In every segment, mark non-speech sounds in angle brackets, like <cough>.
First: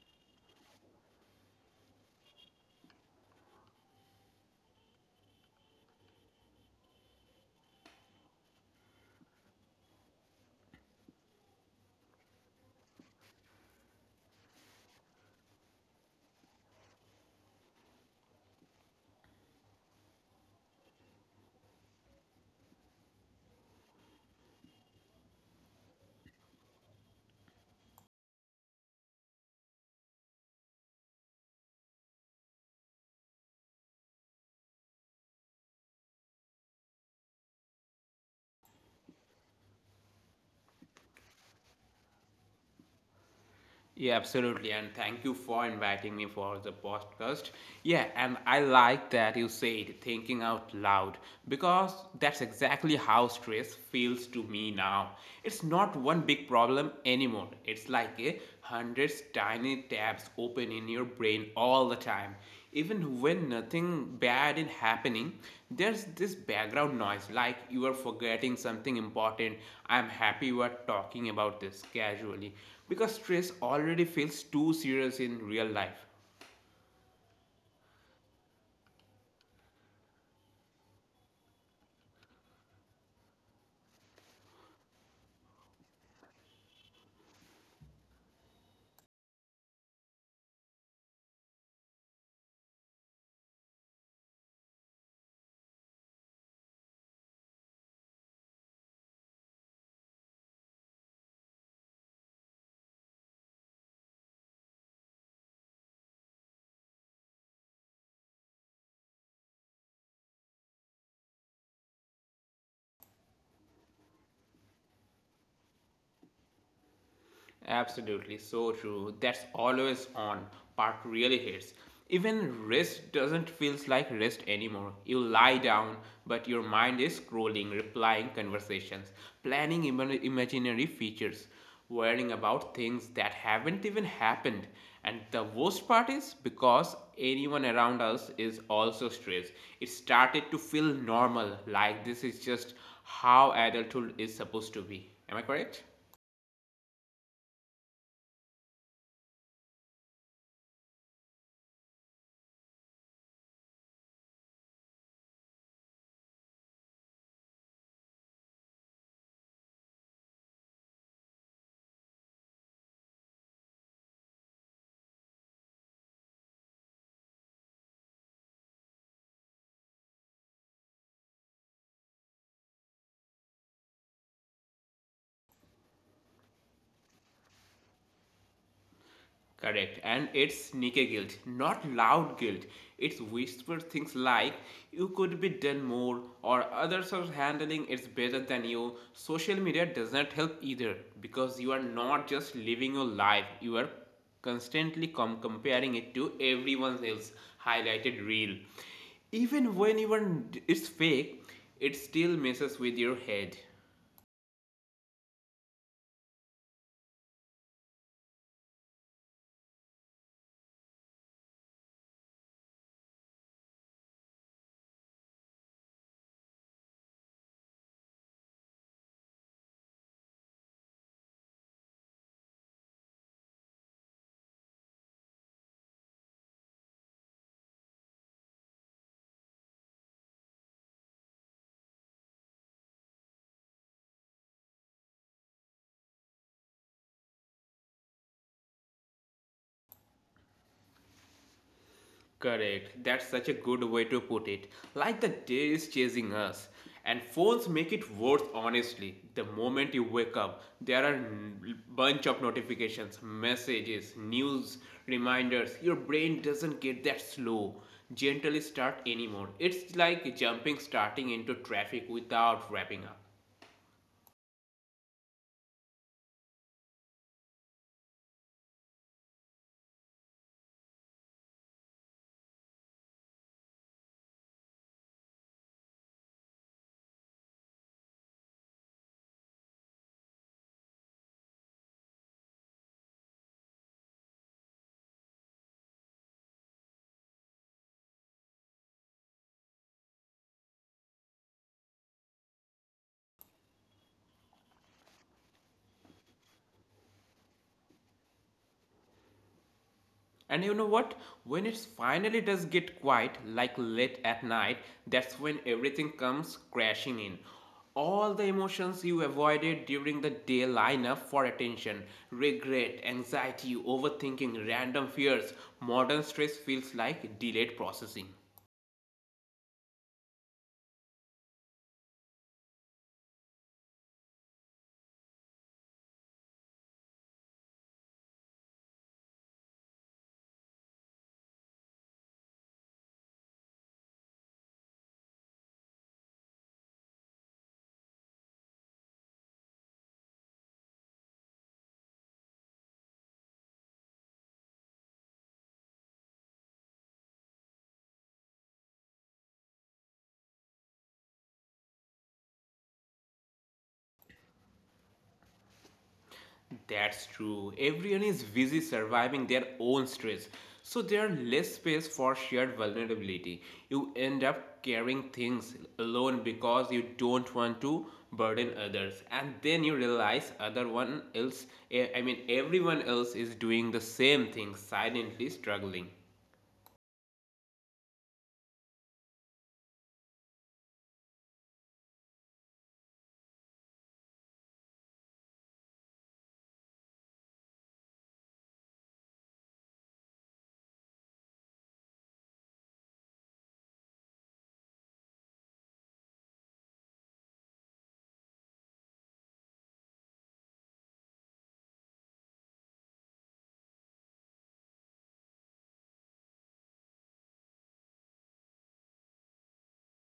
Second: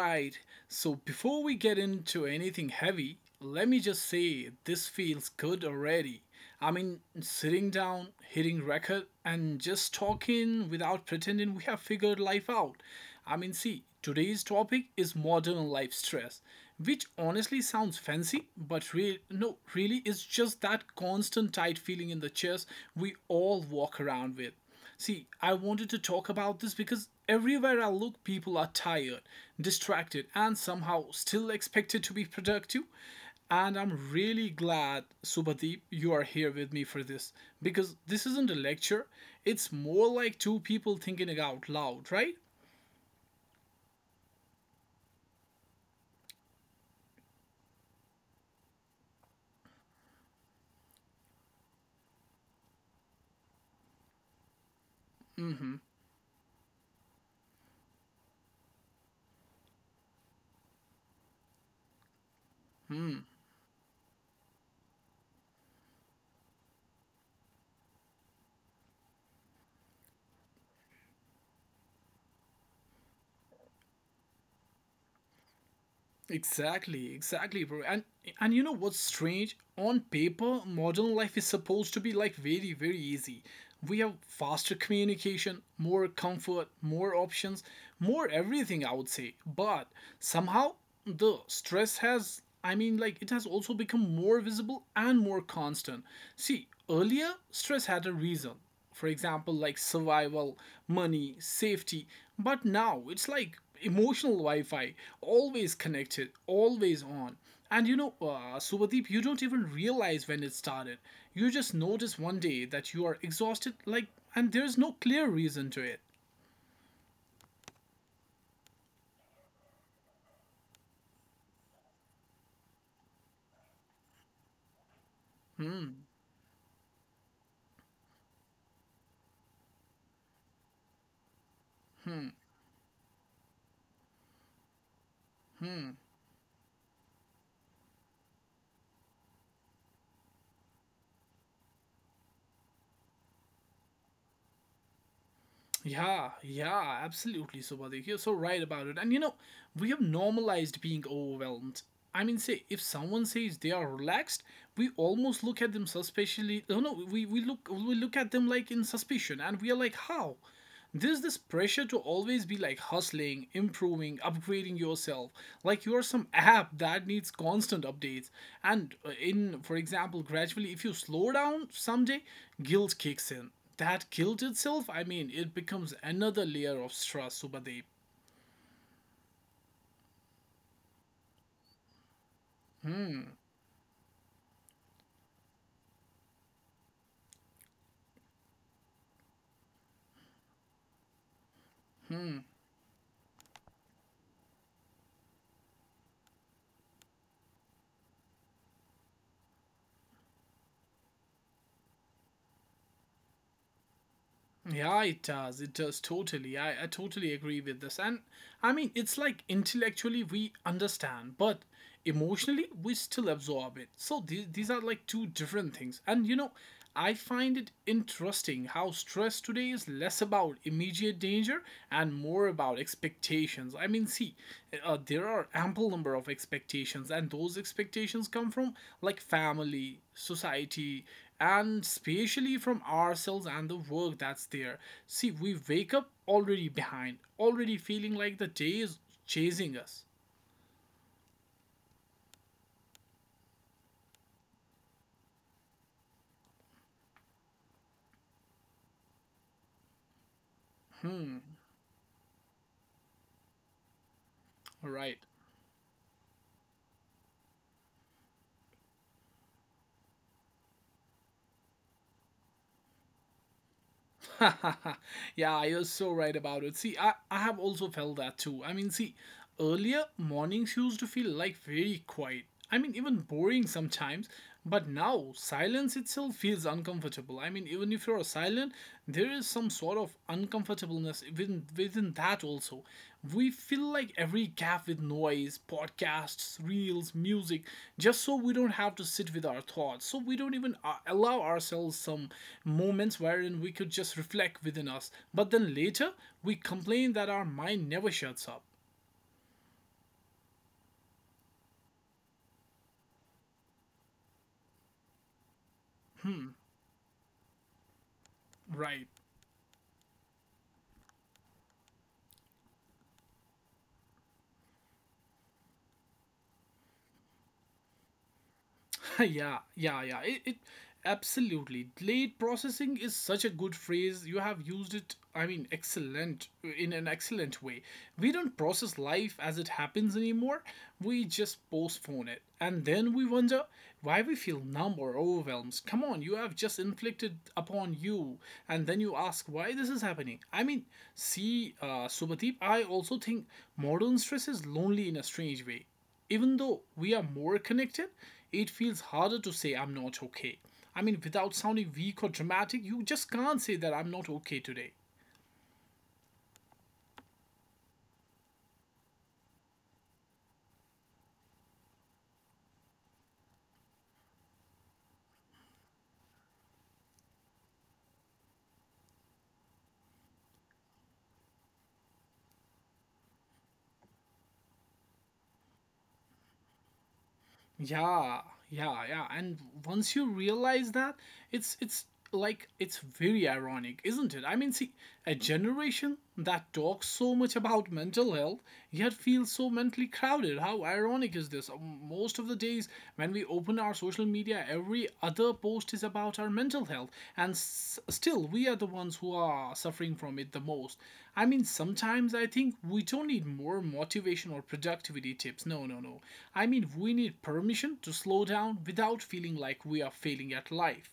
alright. So before we get into anything heavy, let me just say this feels good already. I mean, sitting down, hitting record, and just talking without pretending we have figured life out. I mean, see, today's topic is modern life stress, which honestly sounds fancy, but real no, really is just that constant tight feeling in the chest we all walk around with. See, I wanted to talk about this because everywhere I look, people are tired, distracted, and somehow still expected to be productive. And I'm really glad, Subhadeep, you are here with me for this because this isn't a lecture. It's more like two people thinking it out loud, right? Yeah, absolutely. And thank you for inviting me for the podcast. Yeah, and I like that you said thinking out loud because that's exactly how stress feels to me now. It's not one big problem anymore. It's like a hundreds tiny tabs open in your brain all the time. Even when nothing bad is happening, there's this background noise like you are forgetting something important. I'm happy you are talking about this casually because stress already feels too serious in real life. Exactly, exactly, bro. And you know what's strange? On paper, modern life is supposed to be like very, very easy. We have faster communication, more comfort, more options, more everything, I would say. But somehow the stress has I mean like it has also become more visible and more constant. See, earlier stress had a reason. For example, like survival, money, safety. But now it's like emotional Wi-Fi, always connected, always on. And you know, Subhadeep, you don't even realize when it started. You just notice one day that you are exhausted, like, and there's no clear reason to it. Absolutely, so true. That's always on. Park really hits. Even rest doesn't feels like rest anymore. You lie down, Hmm. but your mind is scrolling, replying conversations, planning imaginary features, worrying about things that haven't even happened. And the worst part is because anyone around us is also stressed. It started to feel normal, like this is just how adulthood is supposed to be. Am I correct? Yeah, yeah, absolutely, Subhadik. You're so right about it. And you know, we have normalized being overwhelmed. I mean, say, if someone says they are relaxed, we almost look at them suspiciously. No, no, we look at them like in suspicion, and we are like, how? There's this pressure to always be like hustling, improving, upgrading yourself. Like you are some app that needs constant updates. And for example, gradually, if you slow down someday, guilt kicks in that killed itself, I mean, it becomes another layer of stress over the. Correct. And it's sneaky guilt, not loud guilt. It's whispered things like, you could be done more, or others are handling it better than you. Social media does not help either because you are not just living your life, you are constantly comparing it to everyone else highlighted reel. Even when even it's fake, it still messes with your head. Yeah, it does. It does totally. I totally agree with this. And I mean, it's like intellectually we understand, but emotionally we still absorb it. So these are like two different things. And you know, I find it interesting how stress today is less about immediate danger and more about expectations. I mean, see, there are ample number of expectations, and those expectations come from like family, society, and especially from ourselves and the work that's there. See, we wake up already behind, already feeling like the day is chasing us. Correct. That's such a good way to put it. Like the day is chasing us. And phones make it worse, honestly. The moment you Hmm, wake up, there are a bunch of notifications, right. messages, news, reminders. Your brain doesn't get that slow, gently start anymore. It's like jumping, starting into traffic without wrapping up. <laughs> Yeah, you're so right about it. See, I have also felt that too. I mean, see, earlier mornings used to feel like very quiet. I mean, even boring sometimes, but now silence itself feels uncomfortable. I mean, even if you're silent, there is some sort of uncomfortableness even within that also we fill like every gap with noise, podcasts, reels, music, just so we don't have to sit with our thoughts, so we don't even allow ourselves some moments wherein we could just reflect within us, but then later we complain that our mind never shuts up, And you know what? When it finally does get quiet, like late at night, that's when everything comes crashing in. right? All the emotions you avoided during the day line up for attention regret, anxiety, overthinking, random fears. Modern stress feels like delayed processing. <laughs> Yeah, yeah, yeah. It absolutely, late processing is such a good phrase. You have used it. I mean, excellent, in an excellent way. We don't process life as it happens anymore. We just postpone it, and then we wonder why we feel numb or overwhelmed. Come on, you have just inflicted upon you, and then you ask why this is happening. I mean, see, Subhadeep, I also think modern stress is lonely in a strange way, even though we are more connected, it feels harder to say I'm not okay. I mean, without sounding weak or dramatic, you just can't say that I'm not okay today. That's true. Everyone is busy surviving their own stress, so there are less space for shared vulnerability. You end up carrying things alone because you don't want to burden others, and then you realize other one else, everyone else is doing the same thing, silently struggling. Yeah, yeah, yeah. And once you realize that, it's like it's very ironic, isn't it? I mean, see, a generation that talks so much about mental health yet feels so mentally crowded. How ironic is this? Most of the days when we open our social media, every other post is about our mental health, and still we are the ones who are suffering from it the most. I mean, sometimes I think we don't need more motivation or productivity tips. No, no, no. I mean, we need permission to slow down without feeling like we are failing at life.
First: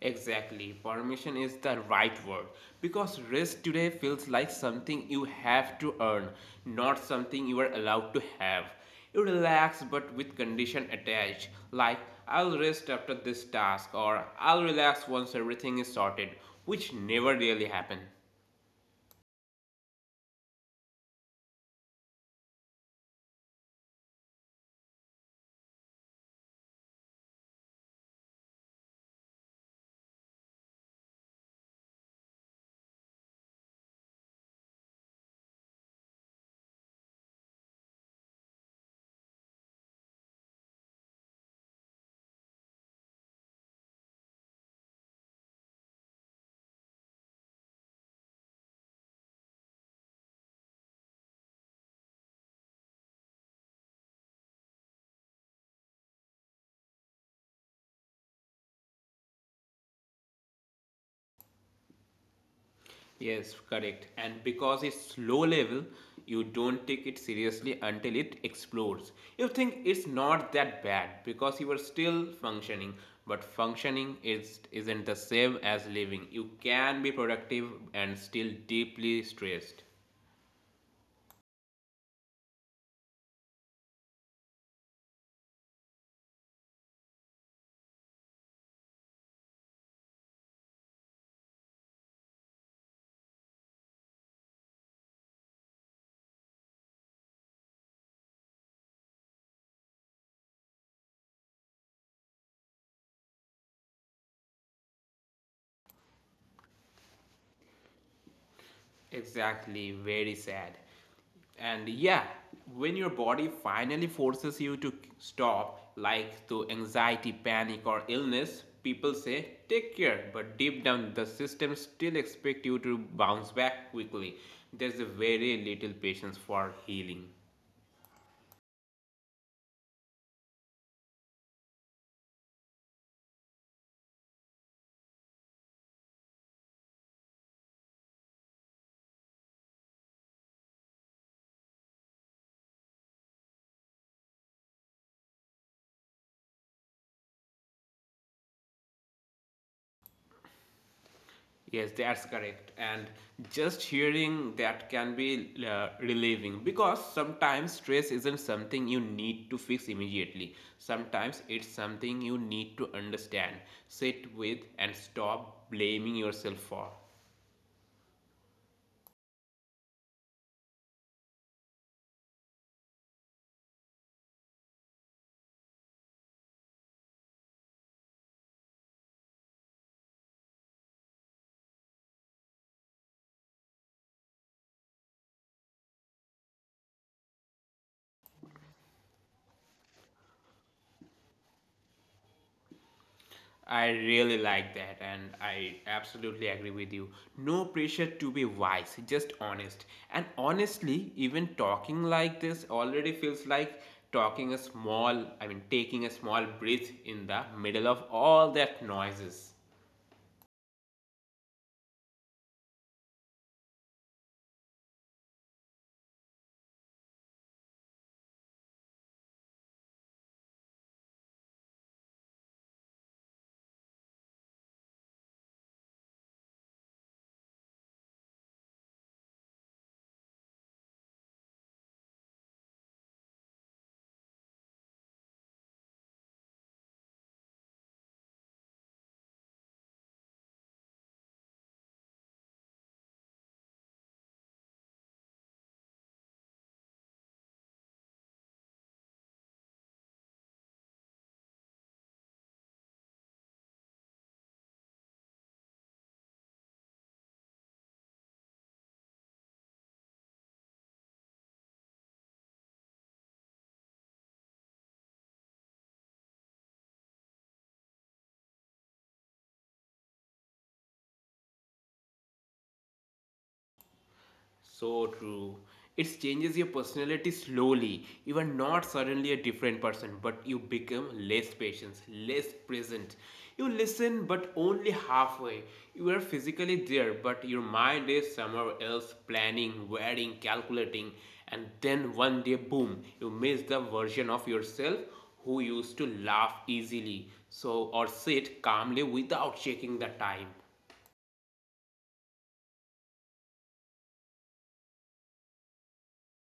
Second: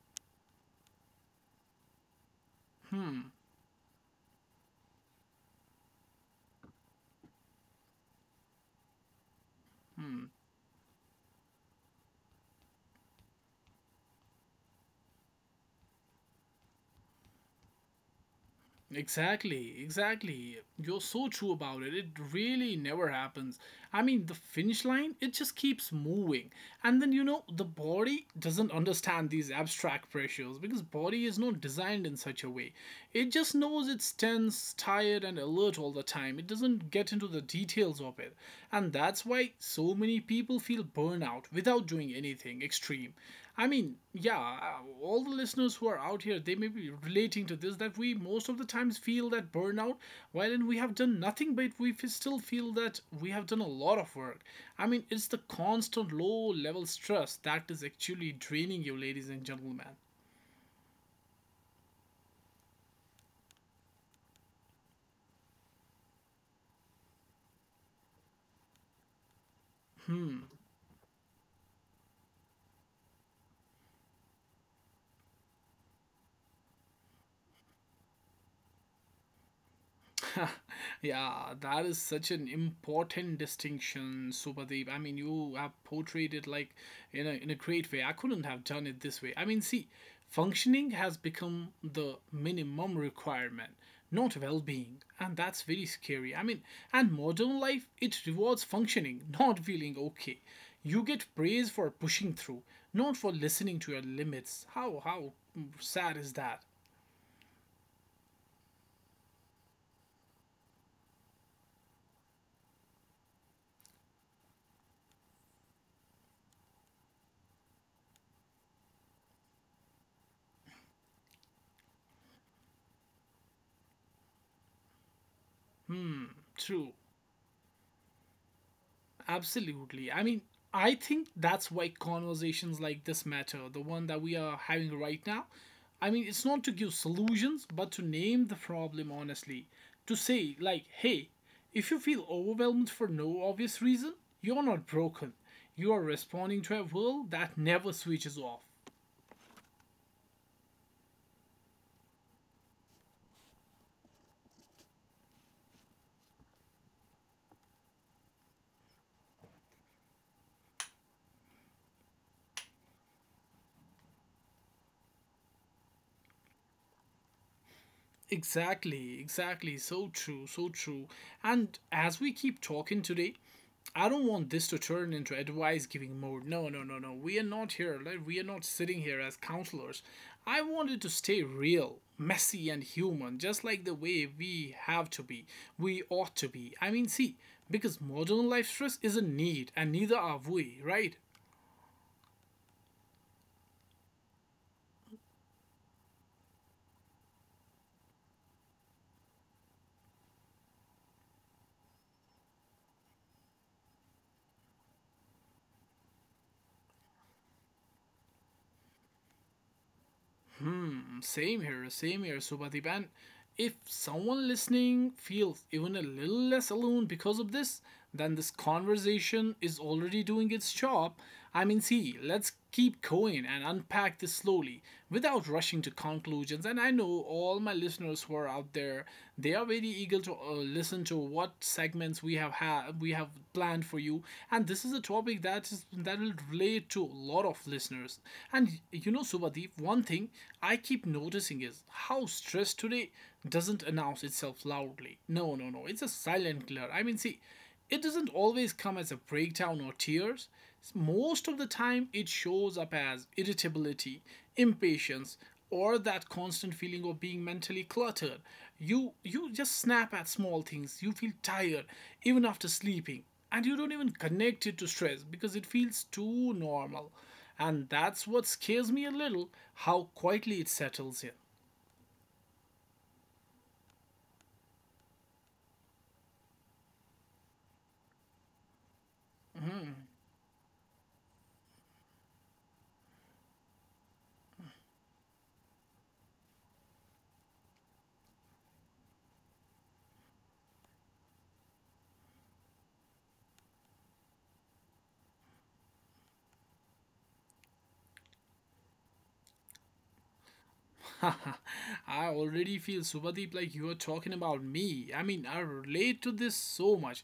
Exactly. Permission is the right word because Hmm, rest today feels like something you have to earn, not something you are allowed to have. You relax but hmm. with condition attached, like I'll rest after this task or I'll relax once everything is sorted, which never really happen. Exactly, exactly. You're so true about it. It really never happens. I mean, the finish line, it just keeps moving. And then you know, the body doesn't understand these abstract pressures because body is not designed in such a way. It just knows it's tense, tired and alert all the time. It doesn't get into the details of it. And that's why so many people feel burnout without doing anything extreme. I mean, yeah, all the listeners who are out here, they may be relating to this, that we most of the times feel that burnout, wherein we have done nothing, but we still feel that we have done a lot of work. I mean, it's the constant low level stress that is actually draining you, ladies and gentlemen. Yes, correct. And because it's low level, you don't take it seriously until it explodes. You think it's Hmm. not that bad because you are still functioning, but functioning is isn't the same as living. You can be productive and still deeply stressed. <laughs> Yeah, that is such an important distinction, Subhadeep. I mean, you have portrayed it like in a great way. I couldn't have done it this way. I mean, see, functioning has become the minimum requirement, not well being. And that's very scary. I mean, and modern life, it rewards functioning, <laughs> not feeling okay. You get praise for pushing through, not for listening to your limits. How sad is that? Exactly, very sad. And yeah, when your body finally forces you to stop, like through anxiety, panic, or illness, people say take care, but deep down the system still expect you to bounce back quickly. There's a very little patience for True. healing. Absolutely. I mean, I think that's why conversations like this matter, the one that we are having right now. I mean, it's not to give solutions, but to name the problem honestly. To say, like, hey, if you feel overwhelmed for no obvious reason, you're not broken. You are responding to a world that never switches off. Yes, that's correct. And just hearing that can be relieving because sometimes stress isn't something you need to fix immediately. Sometimes it's something you need to understand, sit with, and stop blaming yourself for. Exactly, exactly. So true, so true. And as we keep talking today, I don't want this to turn into advice giving mode. No, no, no, no. We are not here. Like, we are not sitting here as counselors. I wanted to stay real, messy, and human, just like the way we have to be. We ought to be. I mean, see, because modern life stress is a need, and neither are we, right? I really like that, and I absolutely agree with you. No pressure to be wise, just honest. And honestly, even talking like this already feels like talking a small, I mean, taking a small breath in the middle of all that noises. Mm, same here, same here, Subhadipan. If someone listening feels even a little less alone because of this, then this conversation is already doing its job. I mean, see, let's keep going and unpack this slowly without rushing to conclusions. And I know all my listeners who are out there, they are very eager to listen to what segments we have planned for you, and this is a topic that will relate to a lot of listeners. And you know, Subhadeep, one thing I keep noticing is how stress today doesn't announce itself loudly. No, no, no, it's a silent killer. I mean, see, it doesn't always come as a breakdown or tears. Most of the time, it shows up as irritability, impatience, or that constant feeling of being mentally cluttered. You just snap at small things. You feel tired even after sleeping, and you don't even connect it to stress because it feels too normal. And that's what scares me a little, how quietly it settles in. So true. It changes your personality slowly. You are not suddenly a different person, but you become less patient, less present. You listen, but only halfway. You are physically there, but your mind is somewhere else, planning, worrying, calculating. And then one day, boom, you miss the version of yourself who used to laugh easily so or sit calmly without checking the <laughs> time. I already feel, Subhadeep, like you are talking about me. I mean, I relate to this so much.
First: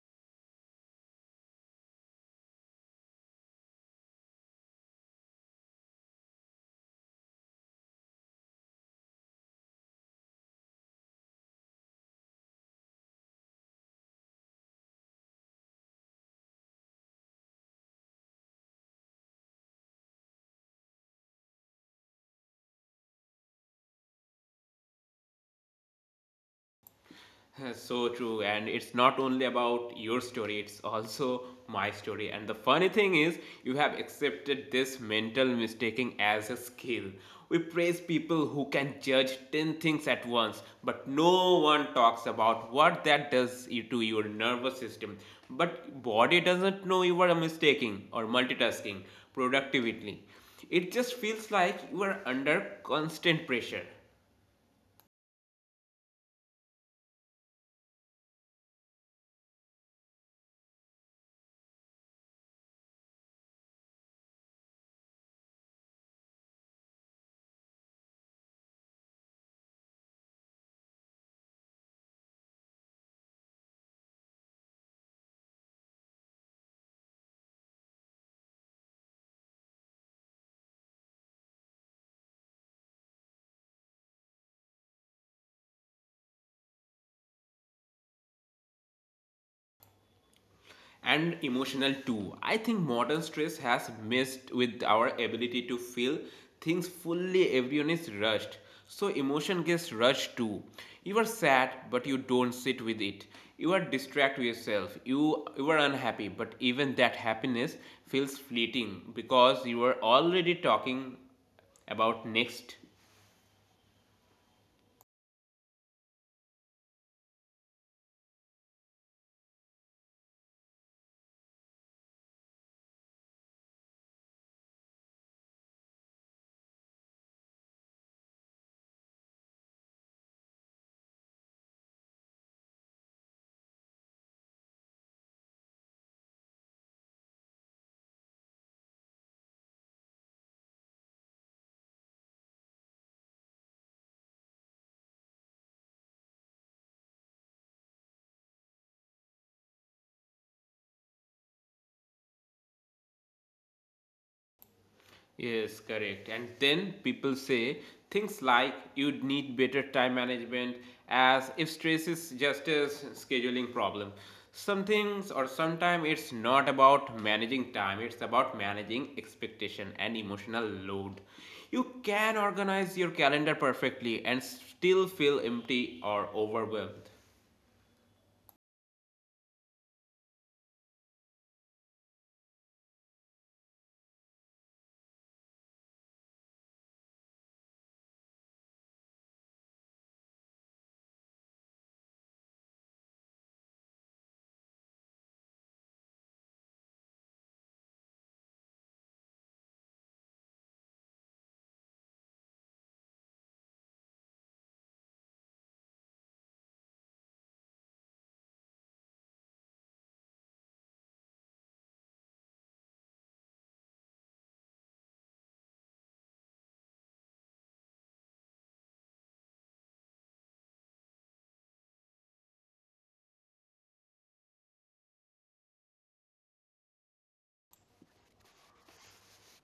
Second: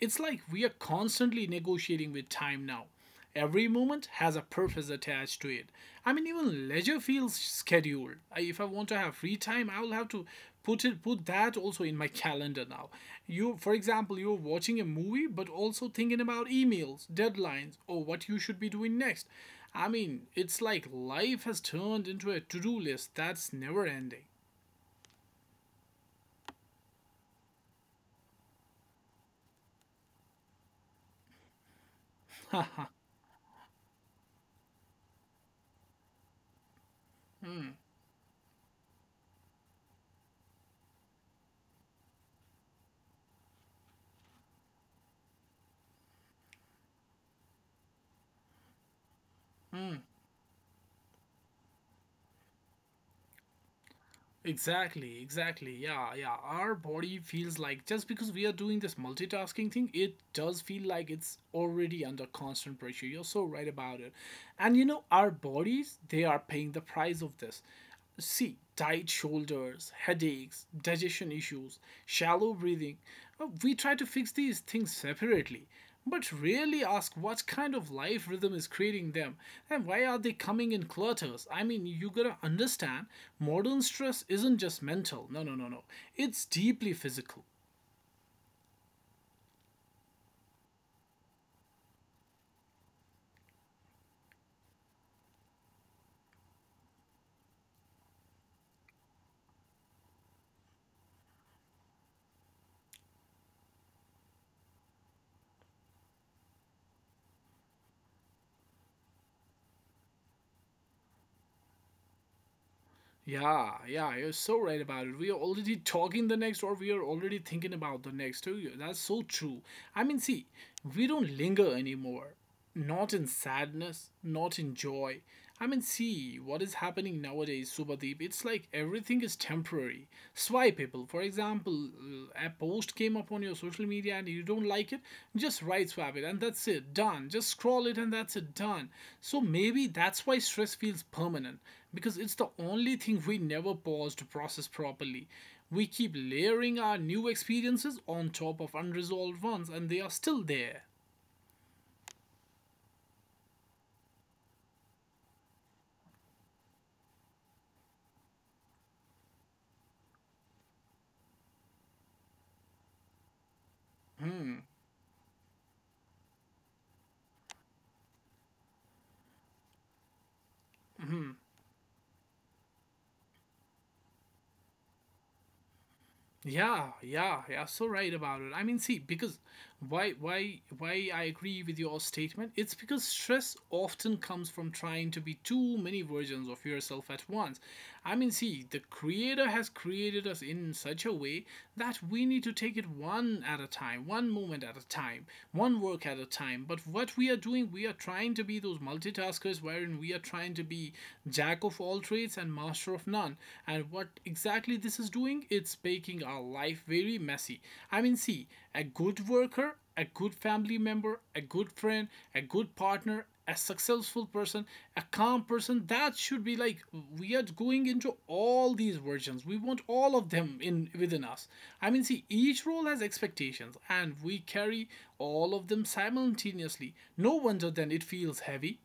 It's like we are constantly negotiating with time now. Every moment has a purpose attached to it. I mean, even leisure feels scheduled. If I want to have free time, I will have to put that also in my calendar now. You, for example, you're watching a movie, but also thinking about emails, deadlines, or what you should be doing next. I mean, it's like life has turned into a to do list that's never ending. <laughs> So true, and it's not only about your story, it's also my story. And the funny thing is, you have accepted this mental mistaking as a skill. We praise people who can judge 10 things at once, but no one talks about what that does to your nervous system. But body doesn't know you are mistaking or multitasking productively. It just feels like you are under constant pressure. Exactly, exactly. Yeah, yeah. Our body feels like, just because we are doing this multitasking thing, it does feel like it's already under constant pressure. You're so right about it. And you know, our bodies, they are paying the price of this. See, tight shoulders, headaches, digestion issues, shallow breathing. We try to fix these things separately, but really ask what kind of life rhythm is creating them, and why are they coming in clutters. I mean, you gotta understand, modern stress isn't just mental. No, no, no, no, it's deeply physical. And emotional too. I think modern stress has messed with our ability to feel things fully. Everyone is rushed. So emotion gets rushed too. You are sad, but you don't sit with it. You are distract yourself. You are unhappy, but even that happiness feels fleeting because you are already talking about next. Yeah, yeah, you're so right about it. We are already talking the next, or we are already thinking about the next too. Yeah, that's so true. I mean, see, we don't linger anymore. Not in sadness, not in joy. I mean, see, what is happening nowadays, Subhadeep? It's like everything is temporary. That's why people, for example, a post came up on your social media and you don't like it, just right swap it and that's it, done. Just scroll it and that's it, done. So maybe that's why stress feels permanent because it's the only thing we never pause to process properly. We keep layering our new experiences on top of unresolved ones and they are still there. Yes, correct. And then people say things like you'd need better time management as if stress is just a scheduling problem. Some things or sometimes it's not about managing time, it's about managing expectation and emotional load. You can organize your calendar perfectly and still feel empty or overwhelmed. Yeah, yeah, yeah, so right about it. I mean, see, because why I agree with your statement. It's because stress often comes from trying to be too many versions of yourself at once. I mean, see, the creator has created us in such a way that we need to take it one at a time, one moment at a time, one work at a time. But what we are doing, we are trying to be those multitaskers, wherein we are trying to be jack of all trades and master of none. And what exactly this is doing? It's making our life very messy. I mean, see, a good worker, a good family member, a good friend, a good partner, a successful person, a calm person, that should be like we are going into all these versions. We want all of them in within us. I mean, see, each role has expectations, and we carry all of them simultaneously. No wonder then it feels heavy.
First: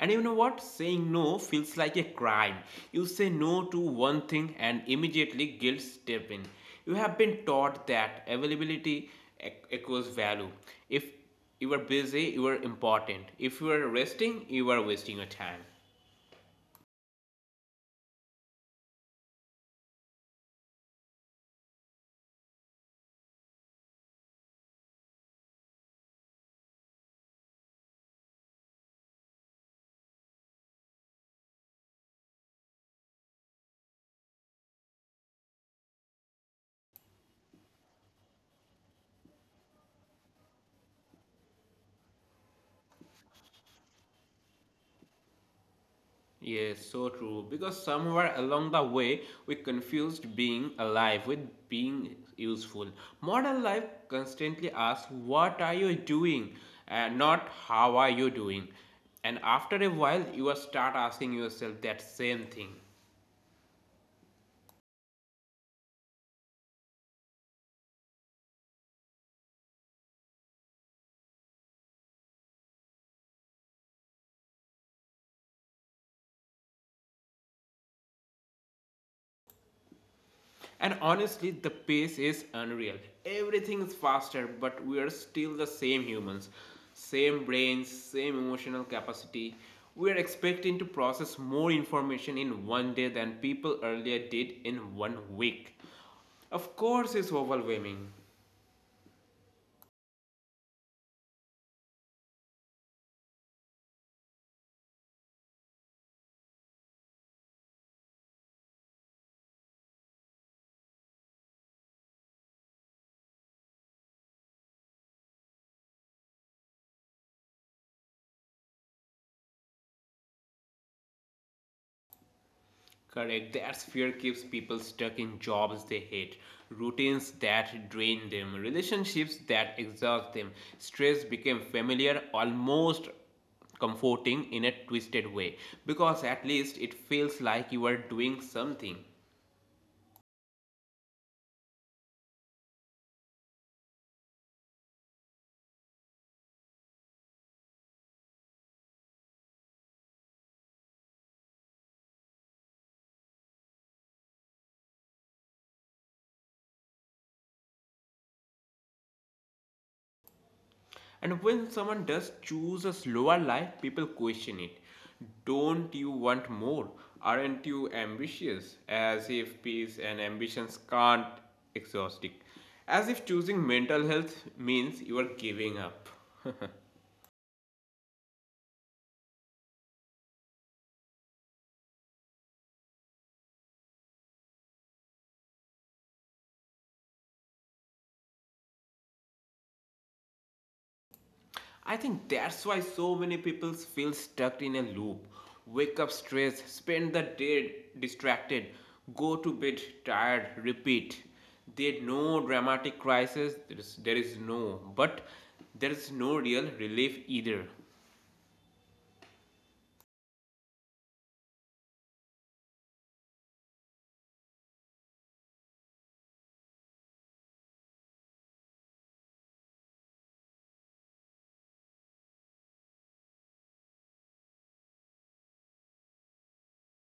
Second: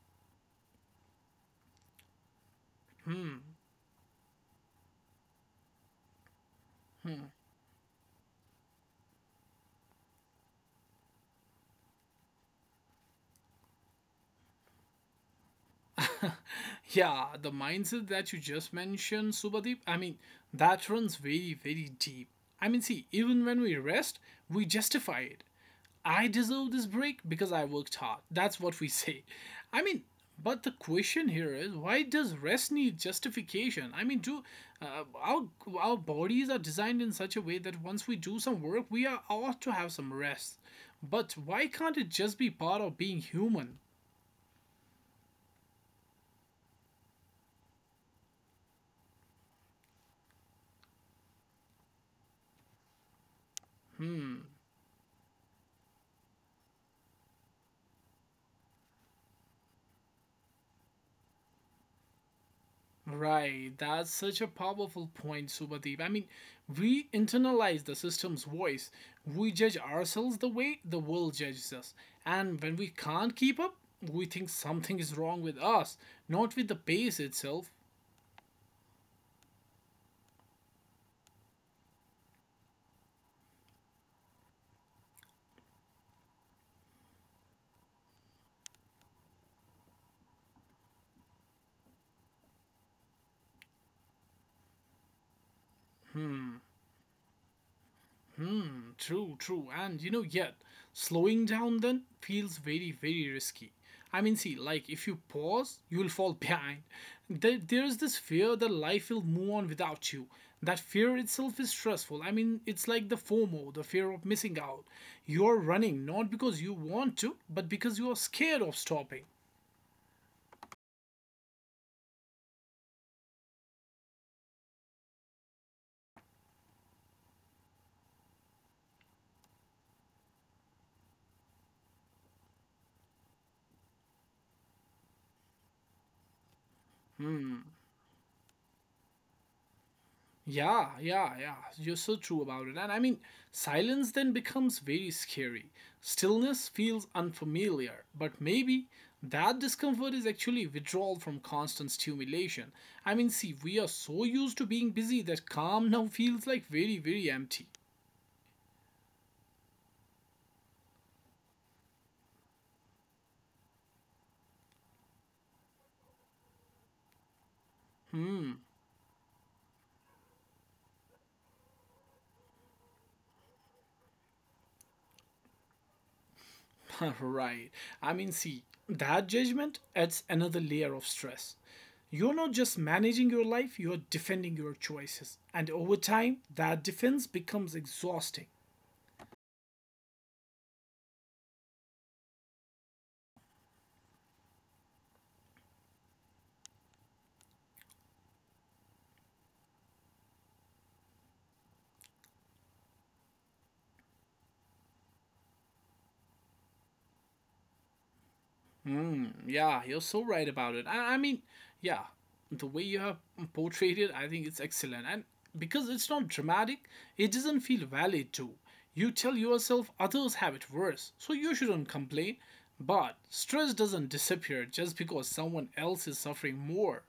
And you know what? Saying no feels like a crime. You say no to one thing and immediately guilt steps in. You have been taught that availability equals value. If you are busy, you are important. If you are resting, you are wasting your time. <laughs> Yeah, the mindset that you just mentioned, Subhadeep, I mean, that runs very, very deep. I mean, see, even when we rest, we justify it. I deserve this break because I worked hard. That's what we <laughs> say. I mean, but the question here is why does rest need justification? I mean, do our bodies are designed in such a way that once we do some work, we are ought to have some rest. But why can't it just be part of being human? Yes, so true. Because somewhere along the way, we confused being alive with being useful. Modern life constantly asks, what are you doing? And not how are you doing? And after a while, you are start asking yourself that same thing. Right, that's such a powerful point, Subhadeep. I mean, we internalize the system's voice. We judge ourselves the way the world judges us. And when we can't keep up, we think something is wrong with us, not with the pace itself. And honestly, the pace is unreal. Everything is faster, but we are still the same humans, same brains, same emotional capacity. We are expecting to process more information in one day than people earlier did in one week. Of course, it's overwhelming. Mm, true, true. And you know, yet slowing down then feels very, very risky. I mean, see, like if you pause, you will fall <laughs> behind. There's this fear that life will move on without you. That fear itself is stressful. I mean, it's like the FOMO, the fear of missing out. You're running not because you want to, but because you are scared of stopping. Correct. That's fear keeps people stuck in jobs they hate, routines that drain them, relationships that exhaust them. Stress became familiar, almost comforting in a twisted way, because at least it feels like you are doing something. Yeah, yeah, yeah, you're so true about it. And I mean, silence then becomes very scary. Stillness feels unfamiliar, but maybe that discomfort is actually withdrawal from constant stimulation. I mean, see, we are so used to being busy that calm now feels like very, very empty. And when someone does choose a slower life, people question it. Don't you want more? Aren't you ambitious? As if peace and ambitions can't exhaust it. As if choosing mental health means you are giving up. <laughs> <laughs> Right. I mean, see, that judgment adds another layer of stress. You're not just managing your life, you're defending your choices. And over time, that defense becomes exhausting. I think that's why so many people feel stuck in a loop. Wake up stressed, spend the day distracted, go to bed tired, repeat. There's no dramatic crisis, there is no real relief either. Mm, yeah, you're so right about it. I mean, yeah, the way you have portrayed it, I think it's excellent. And because it's not dramatic, it doesn't feel valid too. You tell yourself others have it worse, so you shouldn't complain. But stress doesn't disappear just because someone else is suffering more.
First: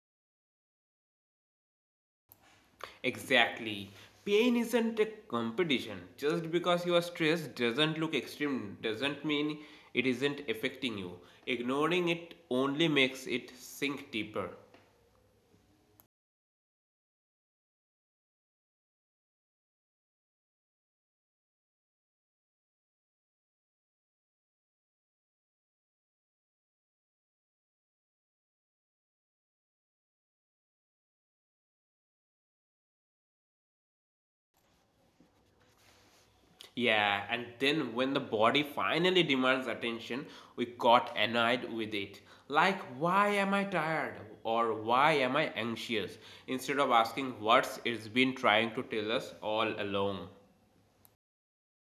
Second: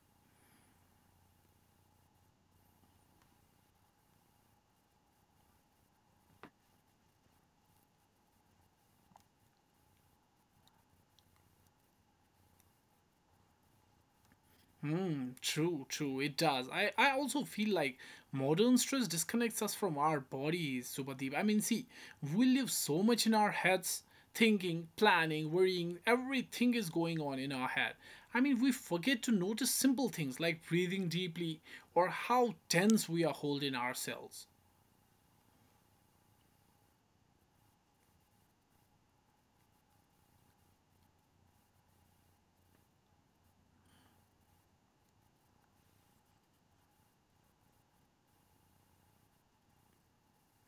Exactly. Pain isn't a competition. Just because you are stressed doesn't look extreme, doesn't mean it isn't affecting you. Ignoring it only makes it sink deeper. Hmm, true, true. It does. I also feel like modern stress disconnects us from our bodies, Subhadeep. I mean, see, we live so much in our heads, thinking, planning, worrying. Everything is going on in our head. I mean, we forget to notice simple things like breathing deeply or how tense we are holding ourselves. Yeah, and then when the body finally demands attention, we got annoyed with it. Like, why am I tired? Or why am I anxious? Instead of asking what it's been trying to tell us all along.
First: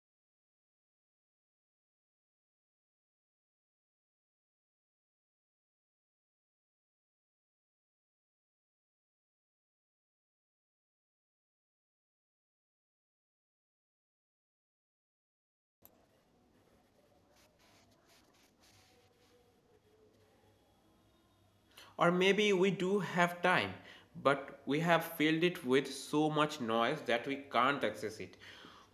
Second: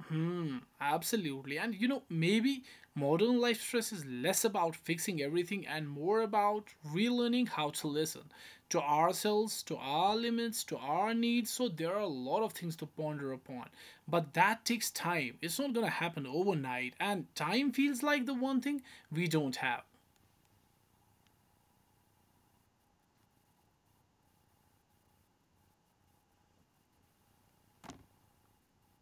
Hmm, absolutely. And you know, maybe modern life stress is less about fixing everything and more about relearning how to listen to ourselves, to our limits, to our needs. So there are a lot of things to ponder upon. But that takes time. It's not going to happen overnight. And time feels like the one thing we don't have. Or maybe we do have time, but we have filled it with so much noise that we can't access it.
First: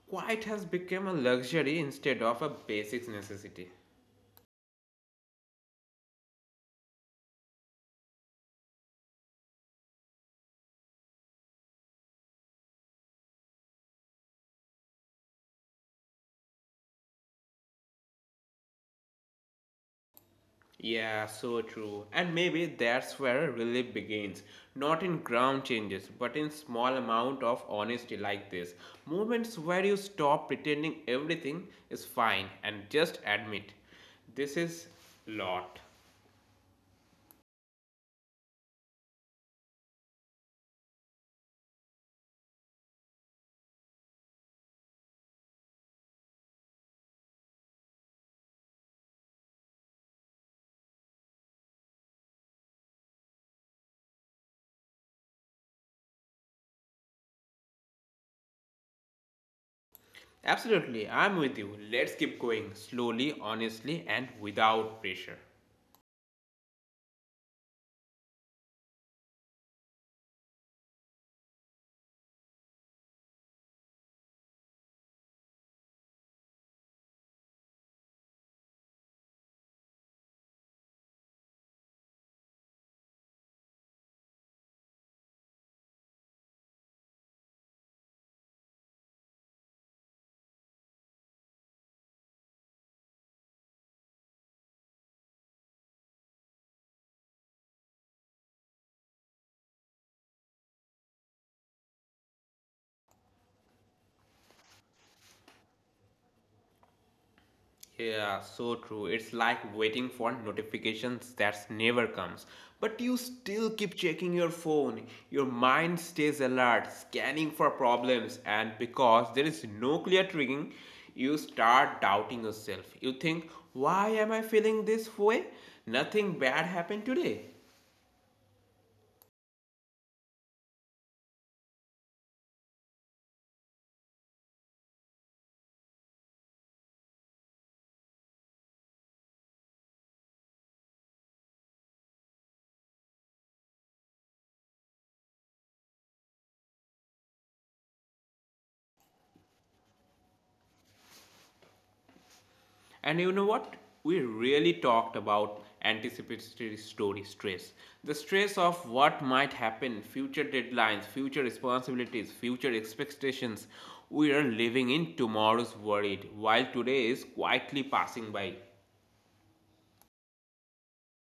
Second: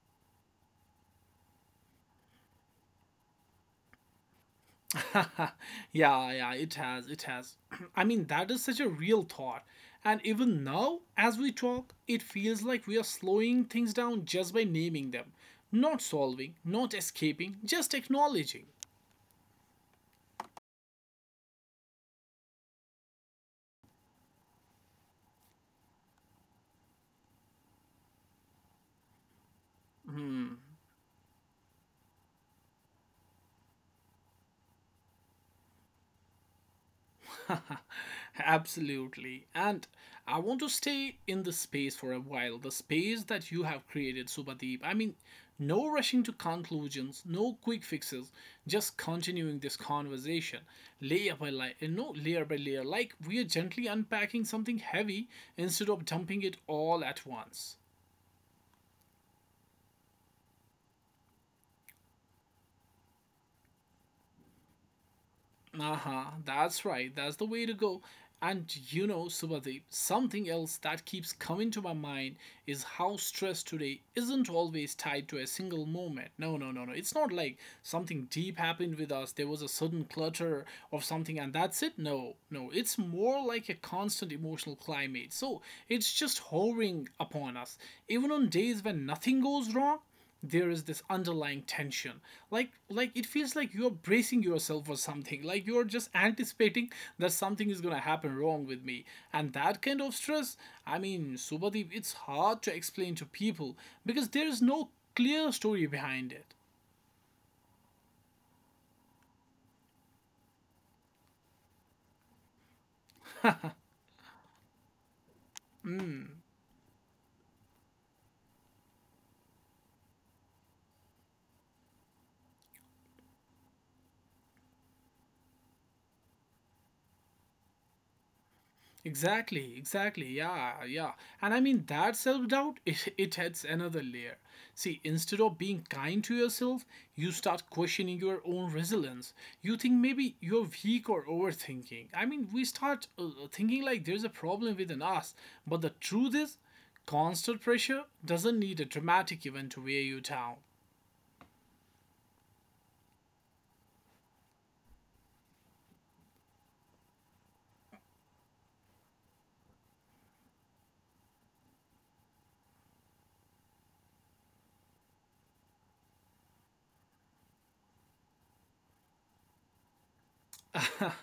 Quiet has become a luxury instead of a basic necessity. <laughs> Yeah, yeah, it has, it has. <clears throat> I mean, that is such a real thought. And even now, as we talk, it feels like we are slowing things down just by naming them. Not solving, not escaping, just acknowledging. Yeah, so true. And maybe that's where relief begins. Not in ground changes, but in small amount of honesty like this. Moments where you stop Hmm. pretending everything is fine and just admit this is lot. <laughs> Absolutely. And I want to stay in this space for a while, the space that you have created, Subhadeep. I mean, no rushing to conclusions, no quick fixes, just continuing this conversation layer by layer, no layer by layer, like we are gently unpacking something heavy instead of dumping it all at once. Absolutely, I'm with you. Let's keep going slowly, honestly, and without pressure. Uh huh. That's right. That's the way to go. And you know, Subhadeep, something else that keeps coming to my mind is how stress today isn't always tied to a single moment. No, no, no, no. It's not like something deep happened with us, there was a sudden clutter of something, and that's it. No, no. It's more like a constant emotional climate. So it's just hovering upon us. Even on days when nothing goes wrong, there is this underlying tension like it feels like you're bracing yourself for something, like you're just anticipating that something is going to happen wrong with me, and that kind of stress, I mean, Subhadeep, it's hard to explain to people because there is no clear story behind it. Yeah, so true. It's like waiting for notifications that never comes. But you still keep checking your phone. Your mind stays alert, scanning for problems, and because there is no clear triggering, you start doubting yourself. You think, why am I feeling this way? Nothing bad happened today. Exactly, exactly. Yeah, yeah. And I mean, that self doubt, <laughs> it adds another layer. See, instead of being kind to yourself, you start questioning your own resilience. You think maybe you're weak or overthinking. I mean, we start thinking like there's a problem within us. But the truth is, constant pressure doesn't need a dramatic event to wear you down. And you know what? We really talked about anticipatory story stress. The stress of what might happen, future deadlines, future responsibilities, future expectations. We are living in tomorrow's worried while today is quietly passing by.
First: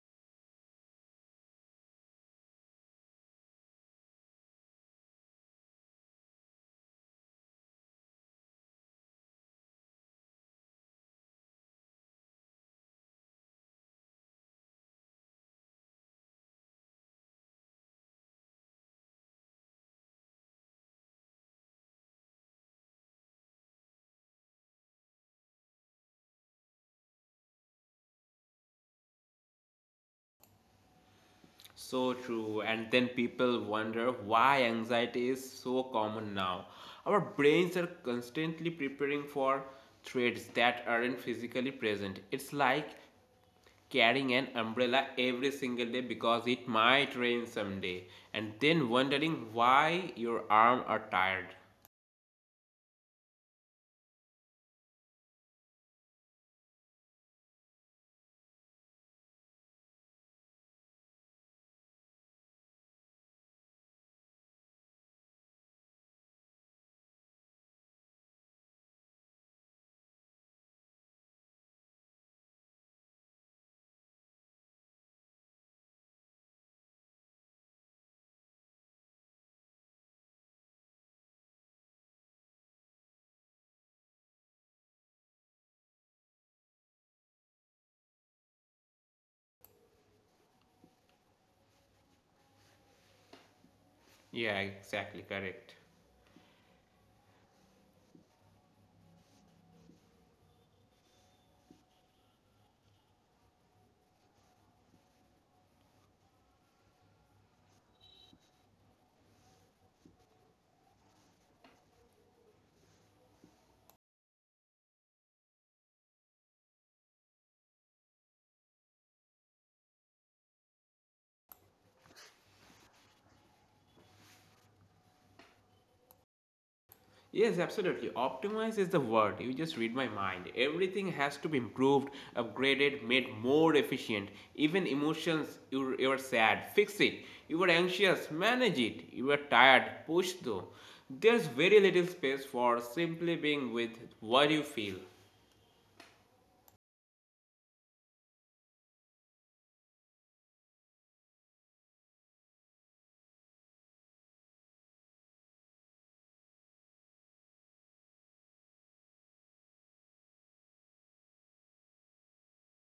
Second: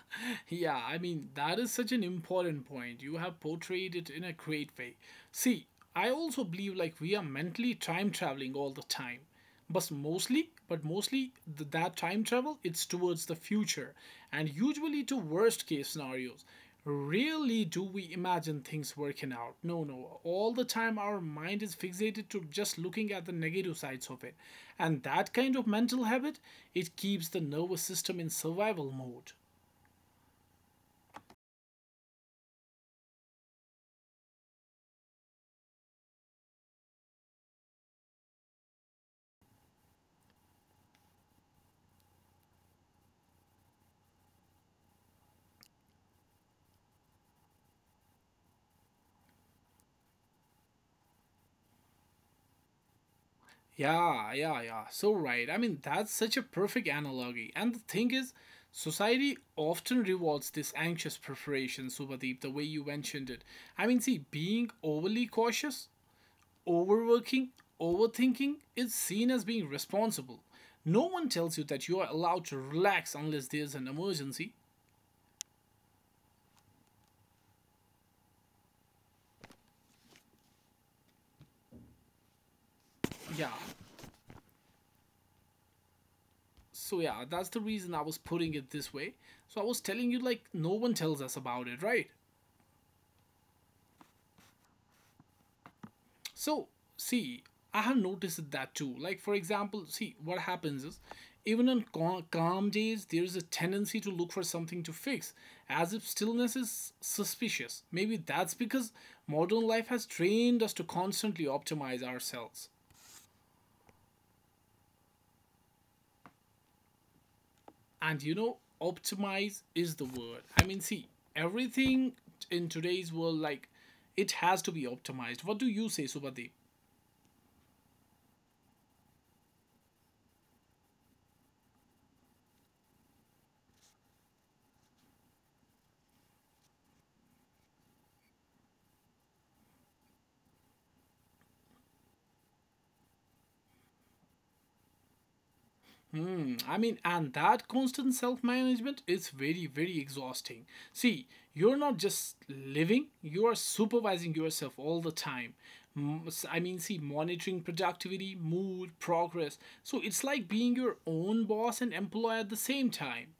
<laughs> Yeah, I mean, that is such an important point. You have portrayed it in a great way. See, I also believe like we are mentally time traveling all the time. But mostly, that time travel, it's towards the future and usually to worst case scenarios. Rarely do we imagine things working out. No, no. All the time our mind is fixated to just looking at the negative sides of it. And that kind of mental habit, it keeps the nervous system in survival mode. So true. And then people wonder why anxiety is so common now. Our brains are constantly preparing for threats that aren't physically present. It's like carrying an umbrella every single day because it might rain someday and then wondering why your arms are tired. Yeah, yeah, yeah, so right. I mean, that's such a perfect analogy. And the thing is, society often rewards this anxious preparation, Subhadeep, the way you mentioned it. I mean, see, being overly cautious, overworking, overthinking is seen as being responsible. No one tells you that you are allowed to relax unless there's an emergency. Yeah. So yeah, that's the reason I was putting it this way. So I was telling you like no one tells us about it, right? Yeah, exactly, correct. So, see, I have noticed that too. Like, for example, see, what happens is even on calm days, there is a tendency to look for something to fix, as if stillness is suspicious. Maybe that's because modern life has trained us to constantly optimize ourselves. And you know, optimize is the word. I mean, see, everything in today's world, like, it has to be optimized. What do you say, Subhadeep? Yes, absolutely, optimize is the word. You just read my mind. Everything has to be improved, upgraded, made more efficient. Even emotions, you are sad, fix it. You are anxious, manage it. You are tired, push through. There's very little space for simply being with what you feel. Mm, I mean, and that constant self management is very, very exhausting. See, you're not just living, you are supervising yourself all the time. Mm, mean, see, monitoring productivity, mood, progress. So it's like being your own boss and employer at the same time.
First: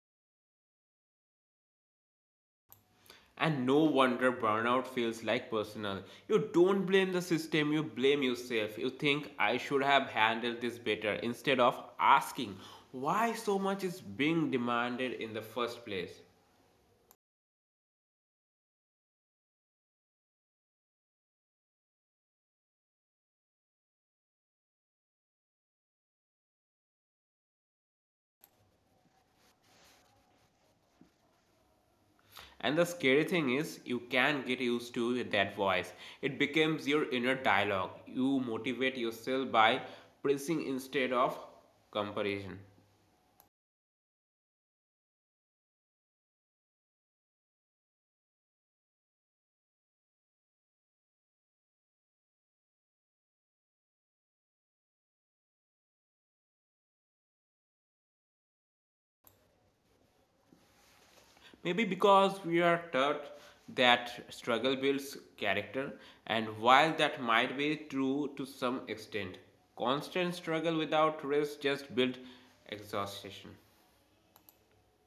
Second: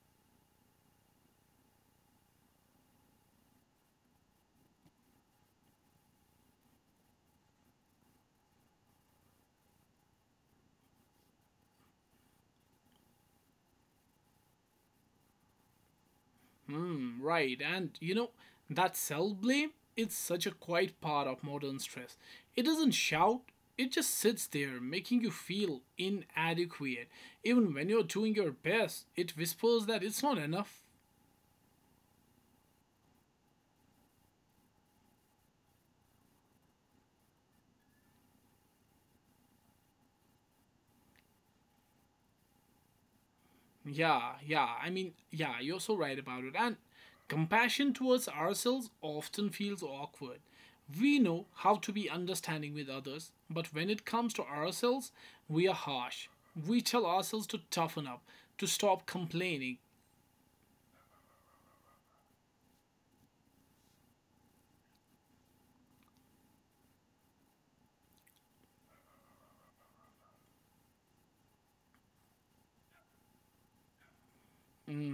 And no wonder burnout feels like personal. You don't blame the system, you blame yourself. You think I should have handled this better instead of asking why so much is being demanded in the first place. Hmm, right, and you know, that self blame, it's such a quiet part of modern stress. It doesn't shout, it just sits there, making you feel inadequate. Even when you're doing your best, it whispers that it's not enough. And the scary thing is, you can get used to that voice. It becomes your inner dialogue. You motivate yourself by praising instead of comparison. Yeah, yeah. I mean, yeah, you're so right about it. And compassion towards ourselves often feels awkward. We know how to be understanding with others, but when it comes to ourselves, we are harsh. We tell ourselves to toughen up, to stop complaining. Maybe because we are taught that struggle builds character, and while that might be true to some extent, constant struggle without rest just builds exhaustion.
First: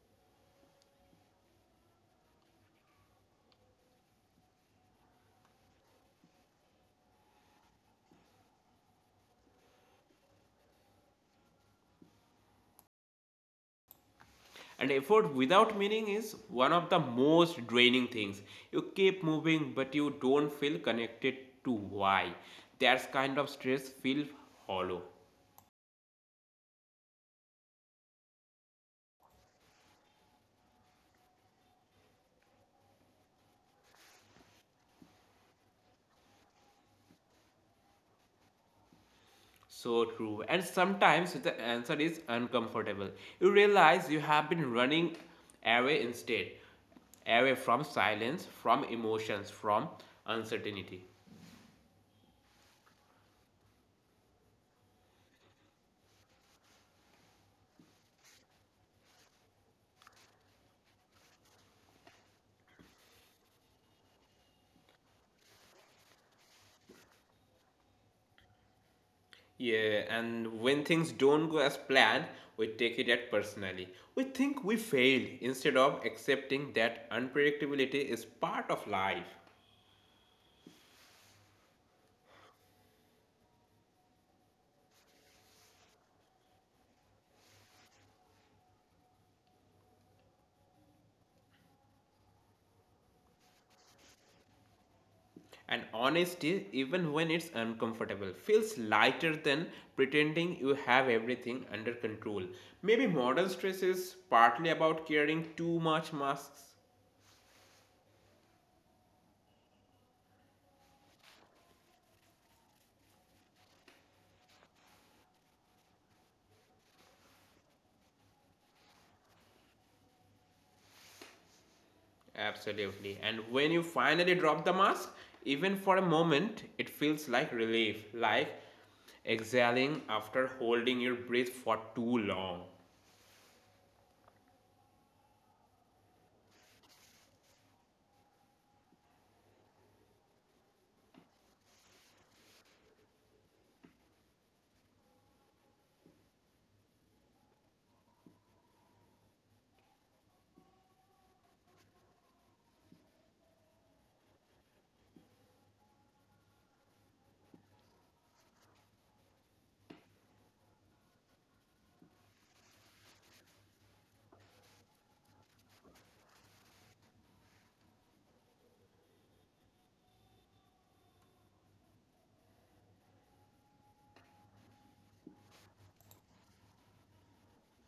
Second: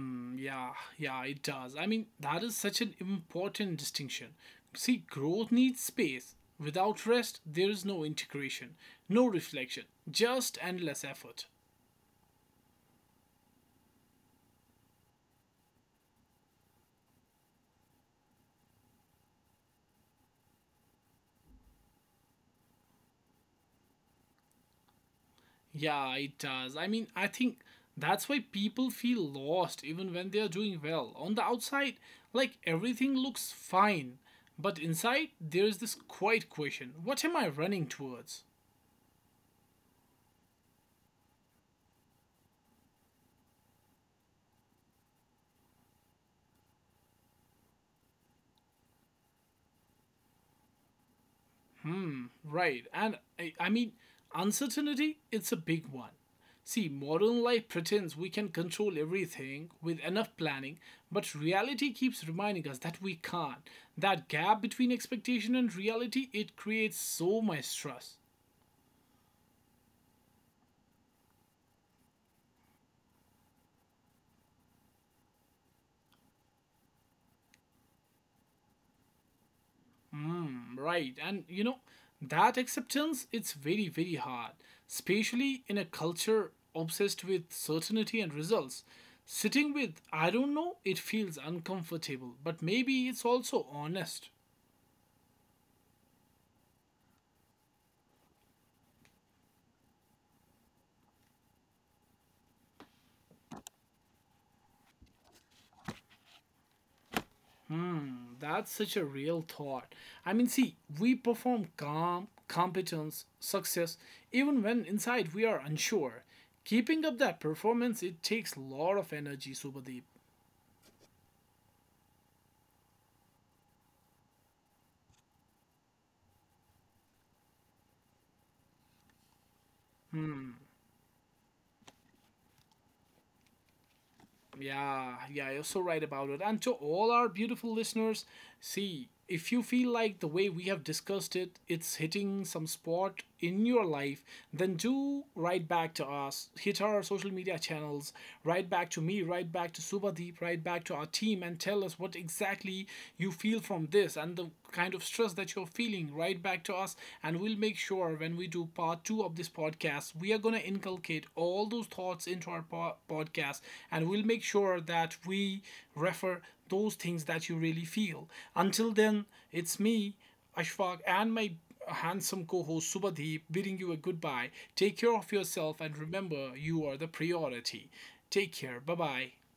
Mm, yeah, yeah, it does. I mean, that is such an important distinction. See, growth needs space. Without rest, there is no integration, no reflection, just endless effort. And effort without meaning is one of the most draining things. You keep moving, but you don't feel connected to why. That kind of stress feels hollow. Yeah, it does. I mean, I think that's why people feel lost even when they are doing well. On the outside, like everything looks fine, but inside there is this quiet question, what am I running towards? So true. And sometimes the answer is uncomfortable. You realize you have been running away instead, away from silence, from emotions, from uncertainty. Right, and I mean, uncertainty, it's a big one. See, modern life pretends we can control everything with enough planning, but reality keeps reminding us that we can't. That gap between expectation and reality, it creates so much stress. Yeah, and when things don't go as planned, we take it at personally. We think we failed instead of accepting that unpredictability is part of life. Hmm, right. And you know, that acceptance, it's very very hard, especially in a culture obsessed with certainty and results. Sitting with I don't know, it feels uncomfortable, but maybe it's also honest. And honesty, even when it's uncomfortable, feels lighter than pretending you have everything under control. Maybe modern stress is partly about carrying too much masks. That's such a real thought. I mean, see, we perform calm, competence, success, even when inside we are unsure. Keeping up that performance, it takes a lot of energy, Subhadeep. Absolutely. And when you finally drop the mask, even for a moment, it feels like relief, like exhaling after holding your breath for too long. Yeah, yeah, you're so right about it. And to all our beautiful listeners, see, if you feel like the way we have discussed it, it's hitting some spot in your life, then do write back to us. Hit our social media channels, write back to me, write back to Subhadeep, write back to our team, and tell us what exactly you feel from this and the kind of stress that you're feeling. Write back to us podcast and we'll make sure when we do part two of this podcast we are going to inculcate all those thoughts into our podcast, and we'll make sure that we refer those things that you really feel. Until then, it's me, Ashfaq, and my handsome co-host Subhadeep bidding you a goodbye. Take care of yourself and remember you are the priority. Take care, bye bye.